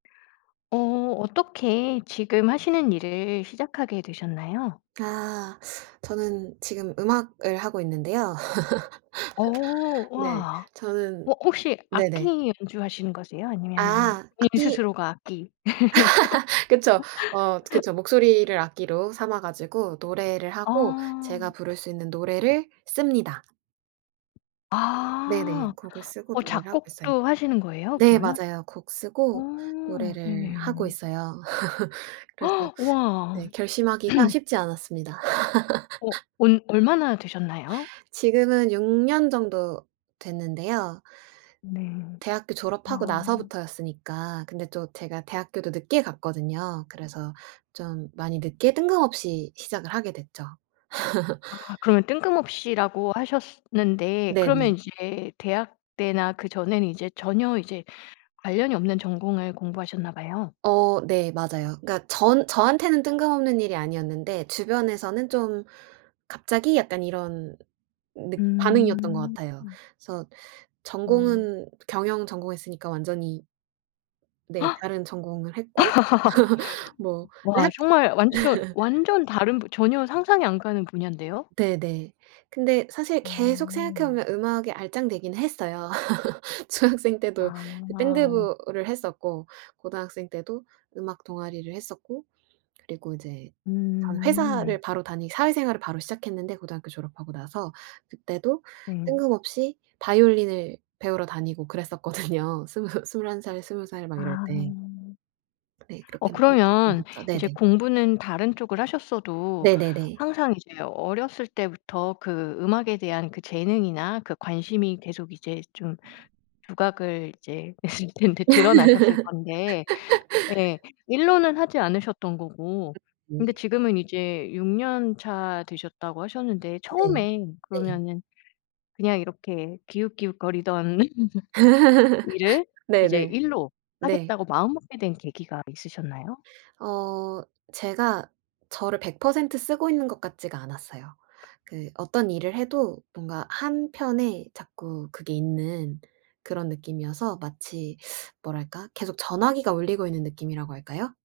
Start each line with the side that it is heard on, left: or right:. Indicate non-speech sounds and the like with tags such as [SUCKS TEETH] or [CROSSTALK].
left: 어 어떻게 지금 하시는 일을 시작하게 되셨나요?
right: 아 [SUCKS TEETH] 저는 지금 음악을 하고 있는데요.
left: 어
right: [LAUGHS] 네,
left: 와.
right: 저는
left: 뭐 혹시 악기
right: 네네.
left: 연주하시는 거세요? 아니면은
right: 아.
left: 본인
right: 악기
left: 스스로가 악기?
right: [LAUGHS] 그쵸. 어 저
left: [LAUGHS]
right: 그쵸. 목소리를 악기로 삼아 가지고 노래를 하고 제가
left: 아.
right: 부를 수 있는 노래를 씁니다. 네네.
left: 아.
right: 곡을 쓰고
left: 어
right: 노래를 하고 있어요.
left: 작곡도 하시는 거예요,
right: 네
left: 그러면?
right: 맞아요. 곡 쓰고
left: 오.
right: 노래를 하고
left: 네네.
right: 있어요. [LAUGHS] 그래서
left: [GASPS] 와.
right: 네 결심하기가
left: [CLEARS THROAT]
right: 쉽지 않았습니다. [LAUGHS]
left: 어 온 얼마나 되셨나요?
right: 지금은 6 년 정도 됐는데요.
left: 네.
right: 대학교 졸업하고
left: 아.
right: 나서부터였으니까. 근데 또 제가 대학교도 늦게 갔거든요. 그래서 좀 많이 늦게 뜬금없이 시작을 하게 됐죠. [LAUGHS]
left: 아 그러면 "뜬금없이"라고 하셨스 는데 그러면
right: 네네.
left: 이제 대학 때나 그 전에는 이제 전혀 이제 관련이 없는 전공을 공부하셨나 봐요.
right: 어 네. 맞아요. 그러니까 전 저한테는 뜬금없는 일이 아니었는데 주변에서는 좀 "갑자기?" 약간 이런 늑 반응이었던 것
left: 음.
right: 같아요. 그래서
left: 음.
right: 전공은 경영 전공했으니까 완전히 네, 다른 전공을 했고 [LAUGHS] 뭐.
left: [GASPS] [LAUGHS]
right: 그런데
left: 와
right: 학
left: 정말 완전
right: [LAUGHS]
left: 완전 다른 전혀 상상이 안 가는 분야인데요.
right: 네네. 근데 사실 계속 생각해
left: 어.
right: 보면 음악에 알짱대긴 했어요. [LAUGHS] 중학생 때도
left: 아.
right: 밴드부를 했었고 고등학생 때도 음악 동아리를 했었고 그리고 이제 전 회사를
left: 음.
right: 바로 다니 사회생활을 바로 시작했는데, 고등학교 졸업하고 나서. 그때도
left: 네.
right: 뜬금없이 바이올린을 배우러 다니고 그랬었거든요. 스무 21 살, 20 살 막 이럴
left: 아.
right: 때. 네,
left: 어
right: 그렇게 [UNINTELLIGIBLE]
left: 그러면
right: 했죠.
left: 이제
right: 네네.
left: 공부는 다른 쪽을 하셨어도
right: 네네네.
left: 항상 이제 어렸을 때부터 그 음악에 대한 그 재능이나 그 관심이 계속 이제 좀 부각을 이제 했을 텐데. 드러나셨을 건데,
right: [LAUGHS]
left: 네. 일로는 하지 않으셨던 거고.
right: 음
left: 근데
right: 네.
left: 지금은 이제 6 년차 되셨다고 하셨는데
right: 네.
left: 처음에
right: 네.
left: 그러면은 그냥 이렇게 기웃기웃거리던 [LAUGHS] 일을
right: [LAUGHS]
left: 이제
right: 네네.
left: 일로
right: 네.
left: 하겠다고 마음먹게 된 계기가 있으셨나요?
right: 어 제가 저를 100% 쓰고 있는 것 같지가 않았어요. 그 어떤 일을 해도 뭔가 한편에 자꾸 그게 있는 그런 느낌이어서 마치 [SUCKS TEETH] 뭐랄까? 계속 전화기가 울리고 있는 느낌이라고 할까요?